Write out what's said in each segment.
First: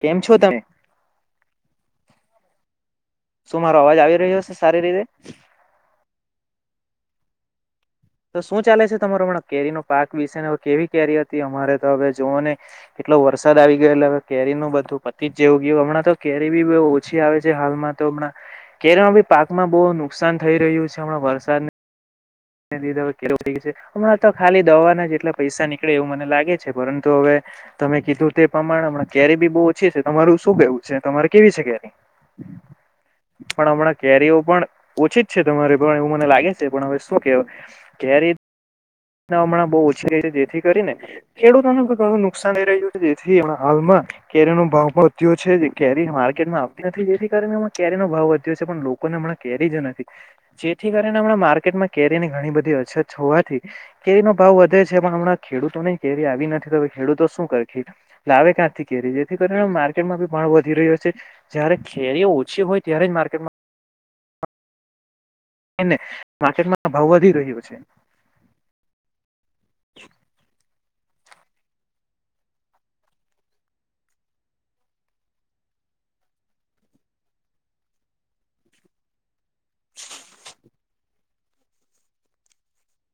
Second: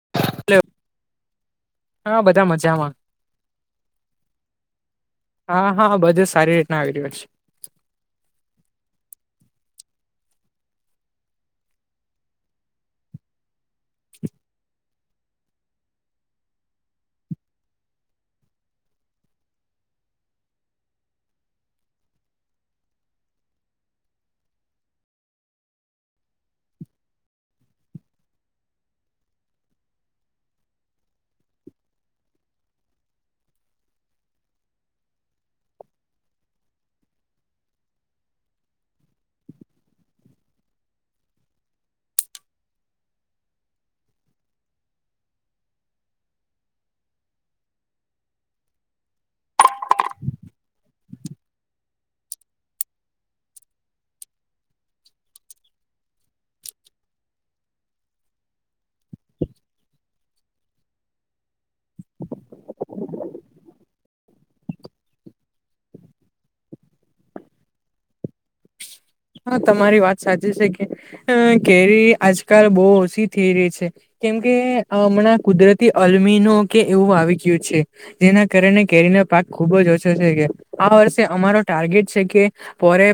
કેમ છો તમે હેલો હા બધા મજામાં શું મારો અવાજ આવી રહ્યો છે સારી રીતે હા હા બધું સારી રીતના આવીરી હો છે તો શું ચાલે છે તમારો હ કેરી નો પાક વિશે ને કેવી કેરી હતી અમારે તો હવે જોઓ ને એટલો વરસાદ આવી ગયોેલે હવે કેરીનુંું બધું પતિ જ જેવું ગયું હમણાં તો કેરી બી બહ ઓછી આવે છે હાલમાં તો કેર ભી પાકમાં બહુ નુકસાન થઈ રહ્યું છે હમણાં વરસાદ દીધ કેવું થ ગ છે હમણા તો ખાલી દવાના જેટલા પૈસા નીકળે એવું મને લાગે છે પરંતુ હવે તમે કીધું તે પ્રમાણેણા કેરી બી બહુ ઓછી છે તમારું શું કેવું છે તમારે કેવી છે કેરી પણ હમણાં કેરીઓ પણ ઓછી જ છે તમારે પણ એવું મને લાગે છે પણ હવે શું કેવ કેરીત ના હમણાં બહુ ઓછી રહી છે જેથી કરીને ખેડૂતોને ઘણું નુકસાન થઈ રહ્યું છે જેથી હણાં હાલમાં કેરી નો ભાવ પણ વધ્યો છે કેરી માર્કેટમાં આવતી નથી જેથી કારણે એમાં કેરી નો ભાવ વધ્યો છે પણ લોકોને હમણાં કેરી જ નથી જેથી કરીને હમણાં માર્કેટમાં કેરીની ઘણી બધી અછત હોવાથી કેરી નો ભાવ વધે છે પણ હમણાં ખેડૂતો કેરી આવી નથી તો ખેડૂતો શું કરી લાવે કેરી જેથી કરીને માર્કેટમાં બી ભણ વધી રહ્યો છે જયારે કેરીઓ ઓછી હોય ત્યારે જ માર્કેટમાં માર્કેટમાં ભાવ વધી રહ્યો છે હા તમારી વાત સાચી છે અ કેરી આજકાલ બહ ઓછી થઈ રહી છે કેમકે હમણાં કુદરતી અલમીનો કે એવું આવી ગયું છે જેના કારણે કેરીના પાક ખુબ જ ઓછો છે કે આ વર્ષે અમારો ટાર્ગેટ છે કેરે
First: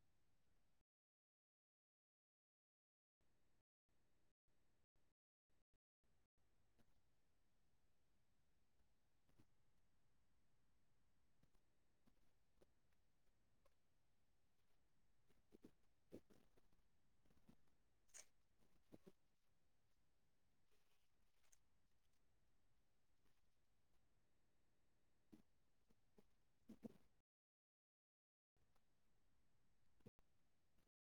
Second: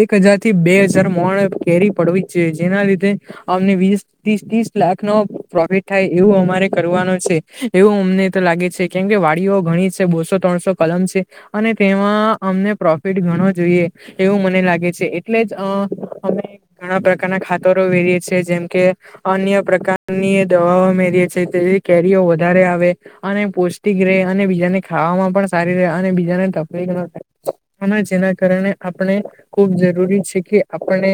એક હજાર થી બે હજાર મોણ કેરી પડવી છે જેના લીધે અમને વીસ ત્રીસ લાખ લ પ્રોફિટ થાય એવું અમારે કરવાનો છે એવું અમને તો લાગે છે કેમ કે વાડીઓ ઘણી બો ત્રો કલમ છે અને તેમાં અમને પ્રોફિટ ગણો જોઈએ એવું મને લાગે એટલે અમે ઘણા પ્રકારના ખા રીી જેમકે અન્ય પ્રકારની દવાઓ મેરીએ છી તે કેરીઓ વધારે આવે અને પૌષ્ટિક ર અને બીજાને ખાવામાં પણ સારી રહે અને બીજાને તકલીફ ન થાય હ જેના કારણે આપણે ખૂબ જરૂરી છે કે આપણે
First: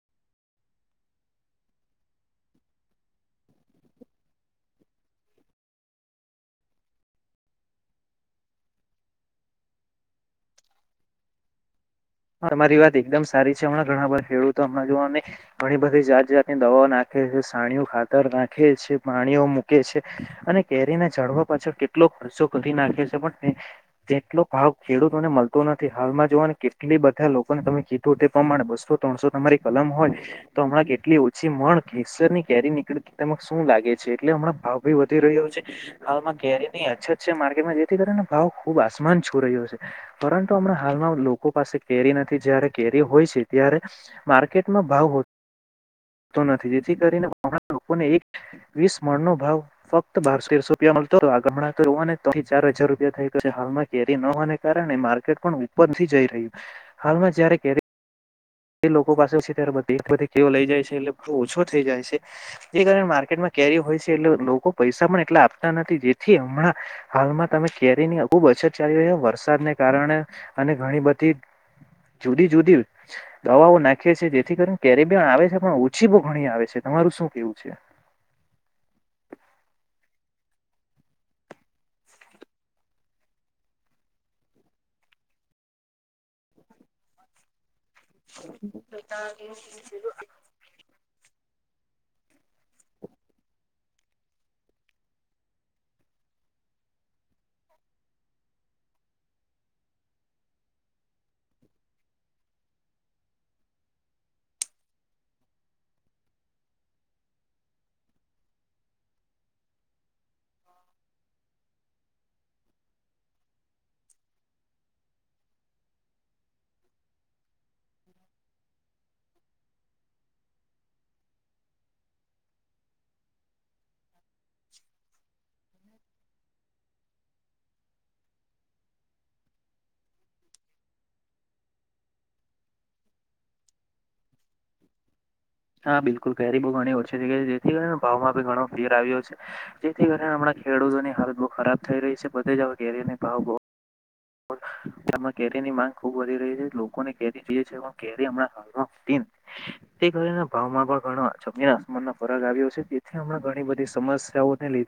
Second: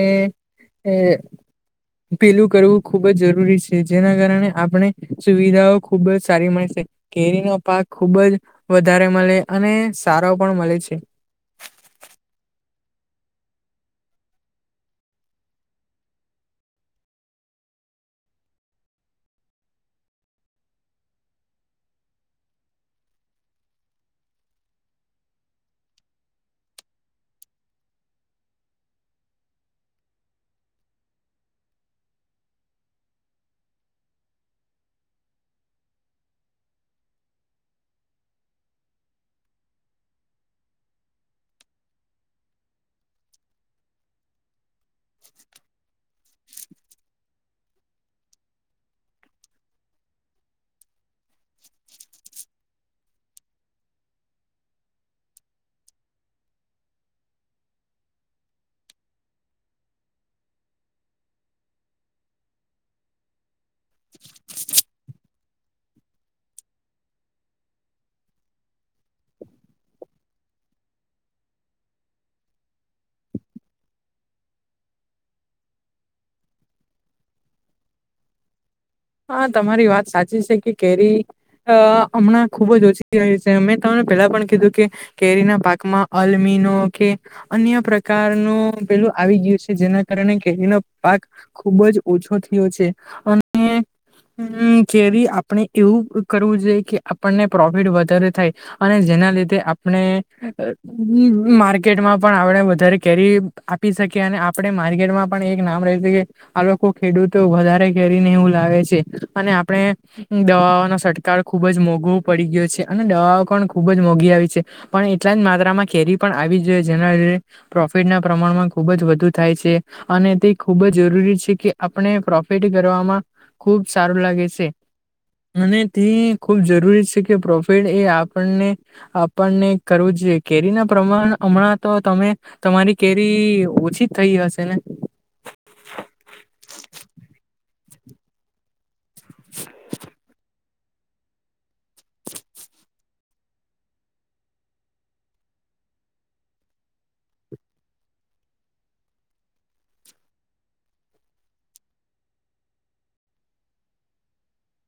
પેલું કરવું ખુબ જ જરૂરી છે જેના કારણે આપણે સુવિધાઓ ખુબ જ સારી મળી કેરીનો પાક ખુબ જ વધારે મળે અને સારો પણ મળે છે [unintelligible] હ મારી વાત એકદમ સારી છે હમણાં ઘણા બધા ખેડૂતો હણાં જોને ઘણી બધી જાત જાતની દવાઓ નાખ સાણીય ખાતર નાખે છે. પાણીઓ મૂકે છે. અને કેરીને ઝાડવા પાછળ કેટલો ખર્ચો કરી નાખે છે પણ જેટલો ભાવ ખેડૂતોને મળતો નથી હાલમાં જોવાનું કે એટલી બધા લોકોને તમે કીધું તે પ્રમાણે બસો ત્રણસો તમારી કલમ હોય તો હમણાં કેટલી ઓછી મળ કેેસરની કેરી નીકળી શું લાગે છે એટલે હમણાં ભાવ ભી વધી રહ્યો છે હાલમાં કેરીની અછત છે માર્કેટમાં જેથી કરીને ભાવ ખુબ આસમાન છો રહ્યો છે પરંતુ હમણા હાલમાં લોકો પાસે કેરી નથી જયારે કેરી હોય છે ત્યારે માર્કેટમાં ભાવ નથી જેથી કરીને ગણા લોકોને એક વીસ મણનો ભાવ ફક્ત બારસોતેસો રૂપિયા. ત્રણથી ચાર હજાર રૂપિયા થઈ હાલમાં કેરી ન હોવાને કારણે માર્કેટ પણ ઉપરથી જઈ હાલમાં જયારે કેરી એ લોકો પાસે છે ત્યારે બધી એધી કેવ લઈ જાય છે એટલે બ ઓછો થઈ જાય છે જે કારણે માર્કેટમાં કેરી હોય છે એટલે લોકો પૈસા એટલા આપતા નથી જેથી હમણાં હાલમાં તમે કેરીની ખુબ અછત ચાલી રહી છે વરસાદને કારણે અને ઘણી બધી. જુદી જુદી દવાઓ નાખીએ છીએ જેથી કરીને કેરીબી આવે છે પણ ઓછી બો ઘણી આવે છે ત તમારું શું કેવું છે? હા, તમારી વાત સાચી છેકે કેરી અ હમણાં ખુબ જ ઓછી થાય છે મેં તમને પેલા પણ કીધું કે કેરીના પાકમાં [unintelligible] અન્ય પ્રકારનું પેલું આવી ગયું છે. જેના કારણે કેરીનો પાક ખુબ જ ઓછો છે. અને હમ્મ, કેરી આપણે એવું કરવું જોઈએ કે આપણને પ્રોફિટ વધારે થાય અને જેના લીધે આપણે માર્કેટમાં પણ આપણે વધારે કેરી આપી શકીએ અને આપણે માર્કેટમાં પણ એક નામ રેય કે આ લોકો ખેડૂતો વધારે કેરીને એવું વધારે લાવે છે. અને આપણે દવાઓનો છંટકાર ખુબજ મોંઘવો પડી ગયો છે, અને દવાઓ પણ ખુબ ખૂબજ મોંઘી આવી છે, પણ એટલા જ માત્રામાં કેરી પણ આવી જોઈએ. જેના લીધે પ્રોફિટના પ્રમાણમાં ખૂબજ જ વધુ થાય છે અને તે ખુબ જ જરૂરી છેકે આપણે પ્રોફિટ કરવામાં ખુબ સારું લાગે છે. [unintelligible] ખુબ જરૂરી છેકે પ્રોફિટ એ આપણને આપણને કરવું કેરીના પ્રમાણ હમણાં તો તમે તમારી કેરી ઓછી થઈ હશે ને? હા, બિલકુલ કેરી બો ઘણી ઓછી છે કે જેથી કરી ભાવમાંબી ઘણો ફેર આવ્યો છે. જેથી કરી આમણા ખેડૂતોની હાલત બહુ ખરાબ થઈ રહી છે. બધે જ કેરીનો ભાવ આમાં કેરીની માંગ ખુબ વધી રહી છે. લોકોને કેરી જોઈએ છે. કેરી હમણાં તે કરીને ભાવમાં પણ ઘણો જમીના-આસમાનનો ફરક આવ્યો છે. તેથી હમણાં ઘણી બધી સમસ્યાઓને લ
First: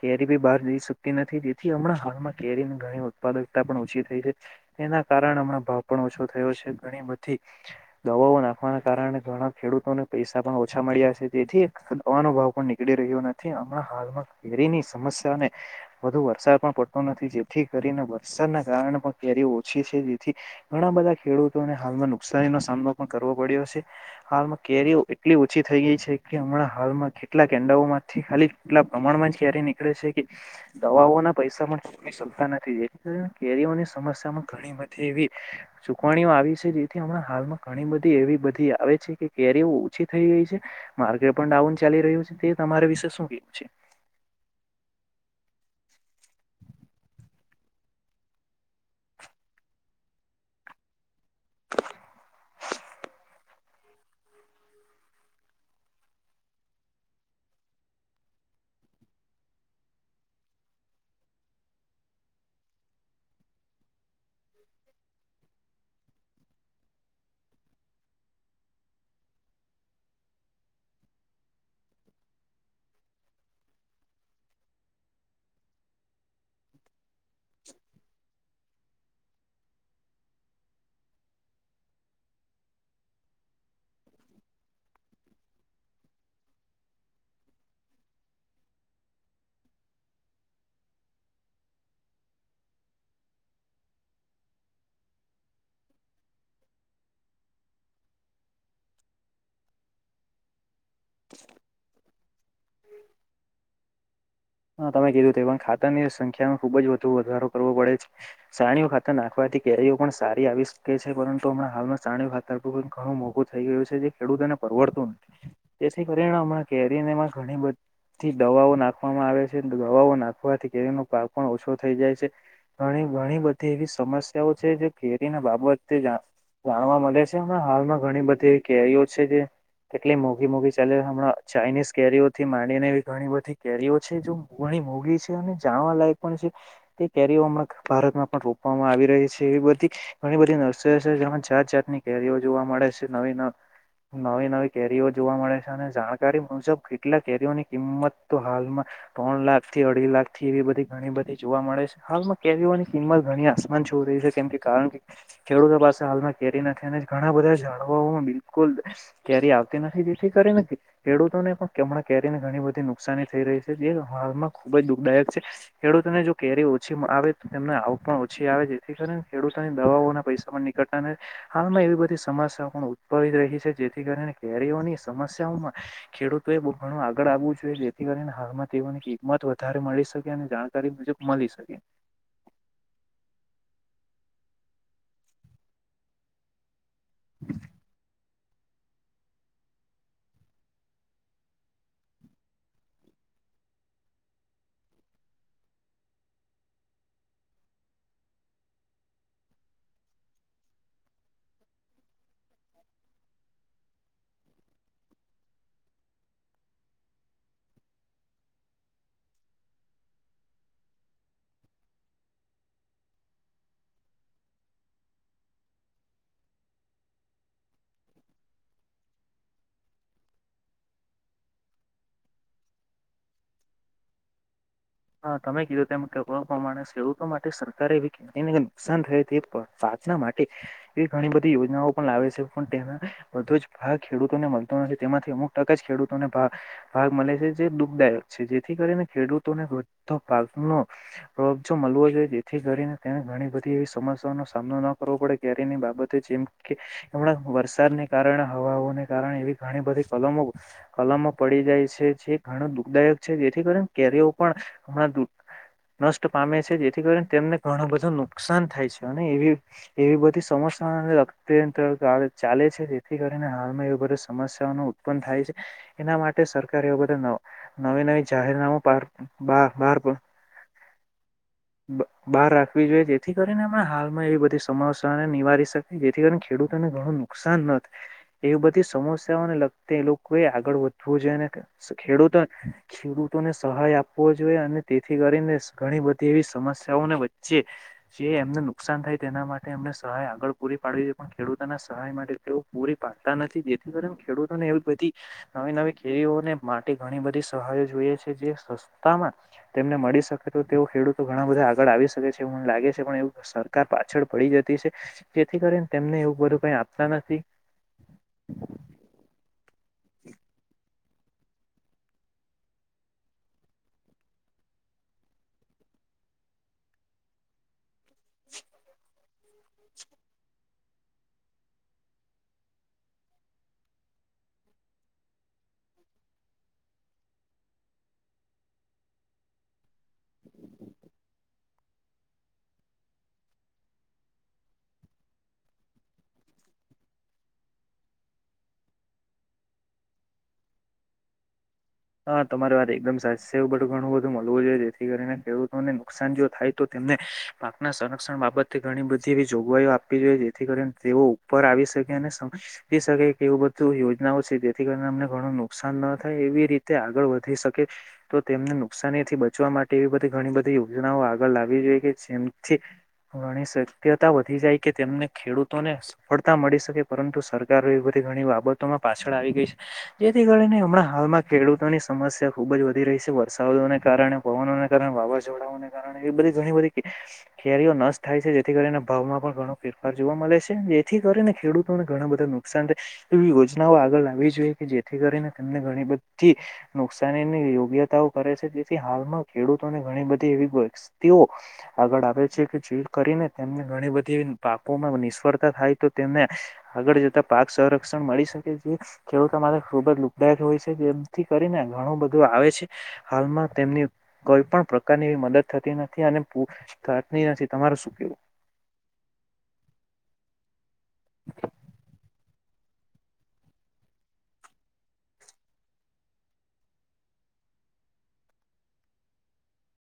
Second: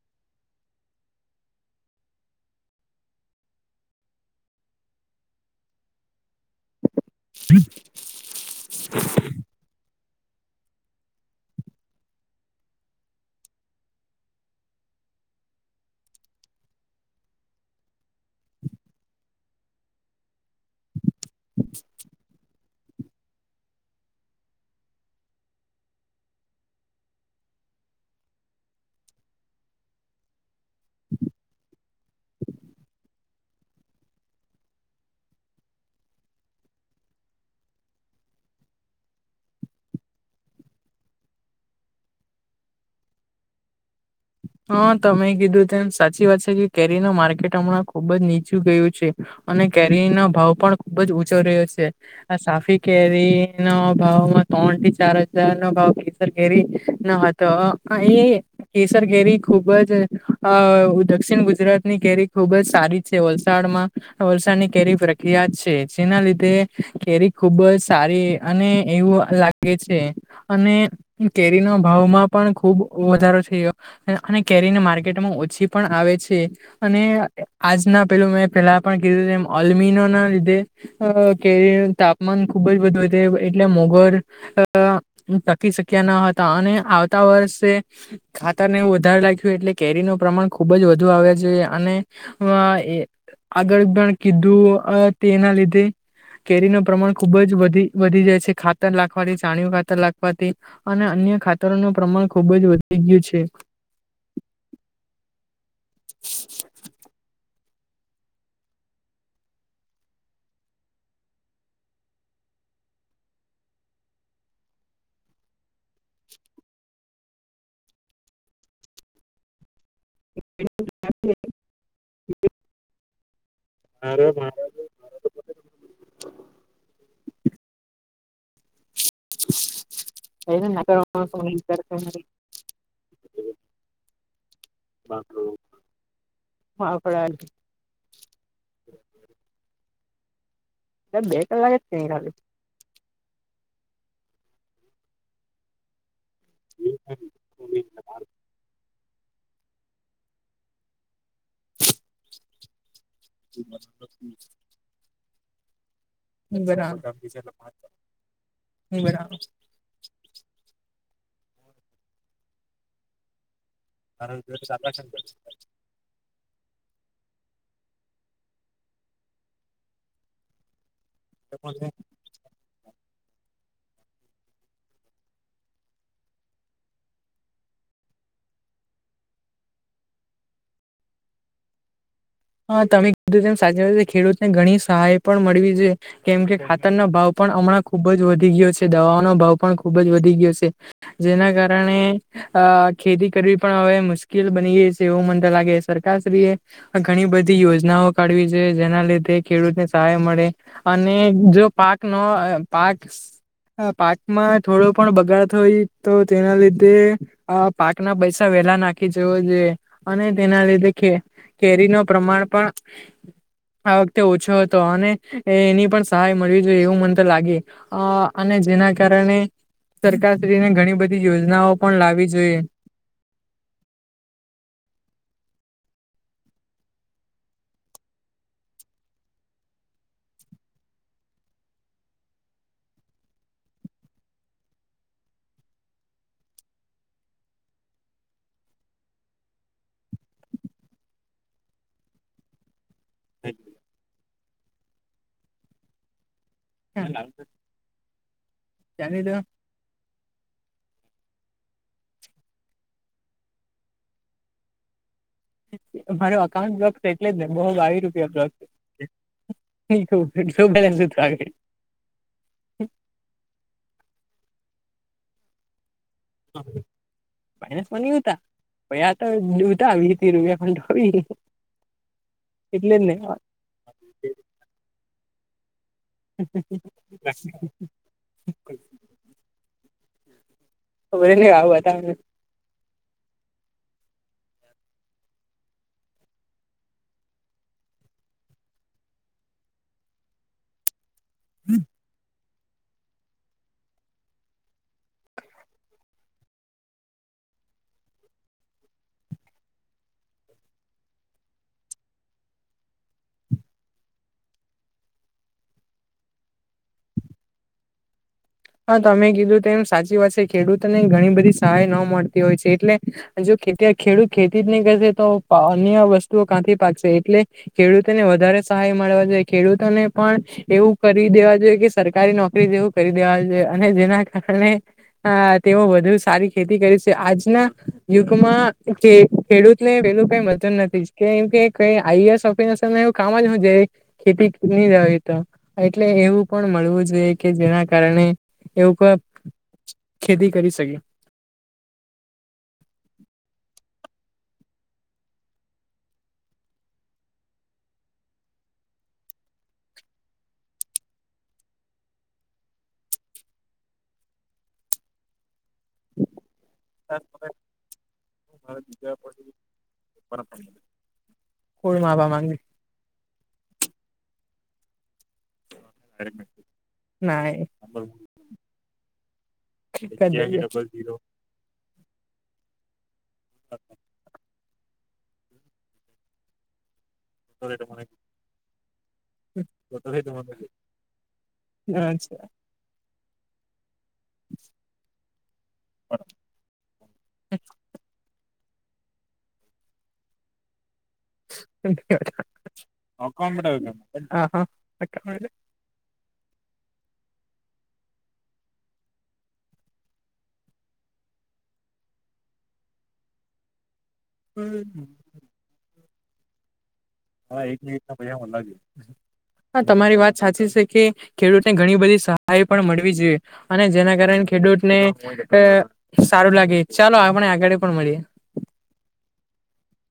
કેરીબી બહાર જઈ શકતી નથી, જેથી હમણાં હાલમાં કેરી ઘણી ઉત્પાદક પણ ઓછી થઈ છે. એના કારણે હમણા ભાવ પણ ઓછો થયો છે. ઘણી બધી દવાઓ નાખવાના કારણે ઘણા ખેડૂતોને પૈસા પણ ઓછા મળ્યા છે. તેથી નવાનો ભાવ પણ નીકળી રહ્યો નથી હમણાં હાલમાં કેરીની સમ્યા વધુ વરસાદ પણ પડતો નથી, જેથી કરીને વરસાદના કારણે પણ કેરીઓ ઓછી છે. જેથી ઘણા બધા ખેડૂતોને હાલમાં નુકસાનનો સામનો કરવો પડ્યો છે. હાલમાં કેરીઓ એટલી ઓછી થઈ ગઈ છે કે હમણાં હાલમાં કેટલા કેન્ડાઓ ખાલી એટલા પ્રમાણમાં જ ક્યારે નીકળે છેકે દવાઓના પૈસા પણ કે સમ્સામાં ઘણી બધી એવી ચૂકવણીઓ આવી છે. જેથી હમણાં હાલમાં ઘણી બધી એવી આવે છે કે કેરીઓ ઓછી થઈ ગઈ છે માર્કેટ પણ ડાઉન ચાલી રહ્યું છે તે તમારા વિશે શું કેવું છે? [inaudible] હા, તમે કીધું તેમ સાચી વાત છે. કે કેરીનું માર્કેટ હમણાં ખુબ જ નીચું ગયું છે અને કેરીનો ભાવ પણ ખુબજ‌ ઉંચો રહ્યો છે, આ સાફી કેરીના ભાવમાં ચાર હજારનો ભાવ કેસર કેરીનો હતો અહીં કેસર કેરી ખુબ જ અ દક્ષિણ ગુજરાતની કેેરી ખુબજ સારી છે. વલસાડમાં વરસાદની કેરી પ્રખ્યાત છે. જેના લીધે તે કેરી ખુબ જ સારી અને એવું લાગે છે, અને તે કેરીનો ભાવમાં પણ ખુબ વધારો છે. ઓ અને કેરીને માર્કેટમાં ઓછી પણ આવે છે, અને આજના પેલું મેં પેલા પણ કીધું એમ ઓલ્મીનોના લીધે કેરી તાપમાન ખુબ જ વધ વધી અને મોંઘવારી આ ટકી શક્યા ન હતા અને આવતા વર્ષે ખાતરને એવું વધારે લાગ્યું એટલે કેરીનું પ્રમાણ ખુબજ વધુ આવ્યા છે, અને આ આગળ પણ કીધું તેના લીધે કેરીનું પ્રમાણ ખુબજ વધી વધી જાય છે ખાતર નાખવાથી છાણયું ખાતર નાખવાથી અને અન્ય અન્ય ખાતરોનું પ્રમાણ ખુબજ વધી ગયું છે હા તમે કીધું તે પણ ખાતરની સંખ્યામાં ખુબજ વધુ વધારો કરવો પડે છે, છાણિયું ખાતર નાખવાથી કેરીઓ પણ સારી આવી શકે છે, પરંતુ હમણાં હાલમાં છાણિયું ખાતર થતું ઘણું મોઘું થઈ ગયું છે, જે ખેડૂતને પરવડતું જેથી કરીને હમણા કેરીઓમાં ઘણી અને બધી દવાઓ નાખવામાં આવે છે દવાઓ નાખવાથી કેરીનો પાક પણ ઓછો થઈ જાય છે ઘણી ઘણી બધી એવી સમસ્યાઓ છે જે કેેરી ના બાબતે જાણ જાણવા મળે છે અને હાલમાં ઘણી બધી તે કેરીઓ છે તે કેટલી મોઘી એને મોઘી ના ચાલે કરવા હમણાં ફોન ચાઇનીઝ કરતા નથી. કેરીઓ થી માંડીને એવી ઘણી બધી કેરીઓ છે જો ઘણી મોગી છે અને જાણવાલાયક પણ છે હા તે કેરીઓ આપડા હમં ભારતમાં પણ રોપવામાં આવી રહી છે એવ બધી ઘણી બધી નર્સરી બે જેમાં જાત કલાક જ જાતની કેરીઓ ખાલી જોવા મળે છે નવી નવ નવી નવી કેરીઓ જોવા મળે છે અને જાણકારી મુજબ કેટલા કેરીઓની કિંમત તો હાલમાં ત્રણ લાખ થી અઢી લાખ થી એવી બધી ઘણી બધી જોવા મળે છે હાલમાં કેરીઓની કિંમત ઘણી આસમાન છો રહી છે કેમ કે કારણ કે ખેડૂતો પાસે હાલમાં કેરી નથી અને ઘણા બધા ઝાડવામાં બિલકુલ કેરી આવતી નથી જેથી કરી ને ખેડૂતોને પણ કેમણાં કેરીને ઘણી બધી નુકસાની થઈ રહી છે જે હાલમાં ખુબ જ દુઃખદાયક છે ખેડૂતોને જો કેરી ઓછી આવે તોને આવ ક પણ ઓછી આવે જેથી કારણે ખેડૂતોની દવાઓના પૈસા પણ નીકળે અને હાલમાં એવી બધી સમસ્યા પણ ઉદભવી રહી છે જેથી કરીને કેરીઓની સમસ્યાઓમાં ખેડૂતો એ બહુ ઘણું આગળ આવવું જોઈએ જેથી કરીને હાલમાં તેઓની કિંમત વધારે મળી શકે અને જાણકારી મુજબ મળી શકે હા તમે કીધું સાચી વાત ખેડૂતને ઘણી સહાય પણ મળવી છે કેમ કે ખા તરનો ભાવ પણ હમણાં ખુબ જ વધી ગયો છે દવાનો ભાવ પણ ખૂબ જ વધી ગયો છે જેના કારણે અ ખેતી કર કરવી પણ હવે મુશ્કેલ બની એવું મનત લાગે સરકારશ્રીએ આ ઘણી બધી યોજનાઓ કાઢવી જોઈએ જેના લીધે ખેડૂતને સહાય મળે અને જો પાક નો પાક હ પાકમાં થોડો પણ બગાડ થય તો તેના લીધે આ પાક ના પૈસા પેલા નાખી જવુ જોઈએ અને તેના લીધે કેરી કેેરીનો પ્રમાણ પણ [inaudible] આ વખતે ઓછો હતો અને એની પણ સહાય મળવી જોઈએ એવું મન તો લાગે અ અને જેના કારણે સરકારશ્રીને ઘણી બધી યોજનાઓ પણ લાવવી જોઈએ [inaudible] હા તમે કીધું તેમ ક પ્રમાણે ખેડૂતો માટે સરકારે એવી ખેતીને નુકસાન થાય તે પણ યોજના માટે એવી ઘણી બધી યોજનાઓ પણ લાવે છે પણ તેના બધો જ ભાગ ખેડૂતોને મળતો નથી તેમાંથી અમુક ટકા જ ખેડૂતોને ભાગ ભાગ મળે છે જે દુઃખદાયક છે જેથી કરીને ખેડૂતોને ભાગ નો ખર્ચો મળવો જોઈએ જેથી કરીને તેને ઘણી બધી એવી સમસ્યાનો સામનો ન કરવો પડે ક્યારેયની બાબતે જેમ કે હમણાં વરસાદને કારણે હવાઓને કારણે એવી ઘણી બધી કલમો કલમો પડી જાય છે જે ઘણું દુઃખદાયક છે જેથી કરીને કેરીઓ પણ હમણાં નષ્ટ મારો પામે છે અકાઉન્ટ બ્લોક જેથી કરીને એટલે જ ને તેમને બહુ ઘણું બાવી બધું રૂપિયા બ્લોક નુકસાન થાય છે અને એ એવી બધ સમસ્યા રંતળ ચાલે છે તેથી કરીને હાલમાં એ બધી સમસ્યા [inaudible] ઉત્પન્ન થાય છે એના માટે સરકાર એ બધા નવી નવી જાહેરનામું બહાર [inaudible] બહાર રાખવી એટલે જોઈએ જેથી કરીને એમ હાલમાં એવી બધી સમસ્યાને નિવારી શક જેથી કરીને ખેડૂતોને ઘણું નુકસાન ન એવી બધી સમસ્યાઓને લગતે એ લોકો આગળ વધવું જોઈએ જ ને અને ખેડૂતો ખેડૂતોને સહાય આપ જોઈએ અને તેથી કરીને ઘણી બધી એવી સમસ્યાઓને વચ્ચે જે એમને નુકસાન થાય તેના માટે અમને સહાય આગળ પૂરી પાડવી જોઈએ પણ ખેડૂતોના સહાય માટે એવું પૂરી પાડતા નથી જેથી કરીને ખેડૂતોને એવી બધી નવી નવી ખેડીઓને માટી ઘણી બધી સહાયજ છે જે સ્સ તા માં તેમને મળી શકે તો તેવ ખેડૂતો ઘણા બધા આગળ આવી શકે છે મને લાગે છે પણ એવ સરકાર પા છળ પડી જતી છે જેથી કરીને તેમને એવું બધું કઈ આપતા નથી હા તમે કીધું તો એમ સાચી વાતસે ખેડૂતો ની ઘણી બધી સહાય ન મળતી હોય છે એટલે જો ખેડૂત ખેતીતને કરશે તો વસ્તુ કાંથી પાકશે એટલે ખેડૂતોને વધારે સહાય મળવા જોઈએ ખેડૂતોને પણ એવું કરી દેવા જોઈએ કે સરકારી નોકરી જેવું કરી દેવા જોઈએ અને જેના કારણે હા તેઓ વધુ સારી ખેતી કરી છે આજના યુગમાં ખેડૂતને એેલું કઈ મળતું નથી કેમ કે આઈ એસ ઓફિસર એવું કામ જ હુ છે ખેતી ની એટલે એવું પણ મળવું જોઈએ કે જેના કારણે એવું કોઈ ખેતી કરી શકે હા તમારી વાત એકદમ સાસ છે એવું બધું ઘણું બધું મળવું જોઈએ જેથી કરીને ખેડૂતોને નુકસાન જો થાય તો તે મેં પાકના સંરક્ષણ બાબત ઘણી બધી એવી જોગવાઈઓ આપવી જોઈએ જેથી કરીને તેઓ ઉપર આવી શક કે શાય કે એવ બધું યોજનાઓ છે જેથી કરીને અમને ઘણું નુકસાન ન થાય એ તે આગળ વધી શકે તો તેમને નુકસાની થી બચવા માટે એવી બધી ઘણી બધી યોજનાઓ આગળ લાવી કોળ જોઈએ કે માવા માંગે જેમથી ઘણી શક્યતા વધી જાય કે તેમને ખેડૂતોને સફળતા મળી શકે પરંતુ સરકાર એ બધી ઘણી બાબતોમાં પાછળ આવી ગઈ છે જે થી કરીને હમણાં હાલમાં ખેડૂતોની સમસ્યા ખૂબ જ વધી રહી છે વરસાદોને કારણે પવનો વાવાઝોડાને કારણે બધી ઘણી બધી કેરીઓ નષ્ટ થાય છે જેથી કરીને ભાવમાં પણ ઘણો ફેરફાર જોવા મળે છે જેથી કરીને ખેડૂતોને ઘણા બધા નુકસાન થાય એવી યોજનાઓ આગળ લાવવી જોઈએ કે જેથી કરીને તેમને ઘણી બ ધી નુકસાનીની યોગ્યતાઓ કરે છે તેથી હાલમાં ખેડૂતોને ઘણી બધી એવી પરી તીઓ આગળ આવે છે કે જે કરીને તેમને ઘણી બધી હા પાપોમાં નિષ્ફળતા થાય તો તેમને આગળ જતા પાક સંરક્ષણ મળી શકે જે ખેડૂતો માટે ખૂબ જ લુખદાયક હોય છે જેથી કરીને ઘણું બધું આવે છે હાલમાં તેમની કોઈ પણ પ્રકારનીવી મદદ થતી નથી અને થતી હા નથી એક તમારું શું કેવું મિનિટ પા તમારી વાત સાચી છે કે ખેડૂતનેણી બધી સ હાય પણ મળવી જોઈએ અને જેના કારણે ખેડૂતને સારું લાગે ચાલો ના આગળ પણ મળી [inaudible]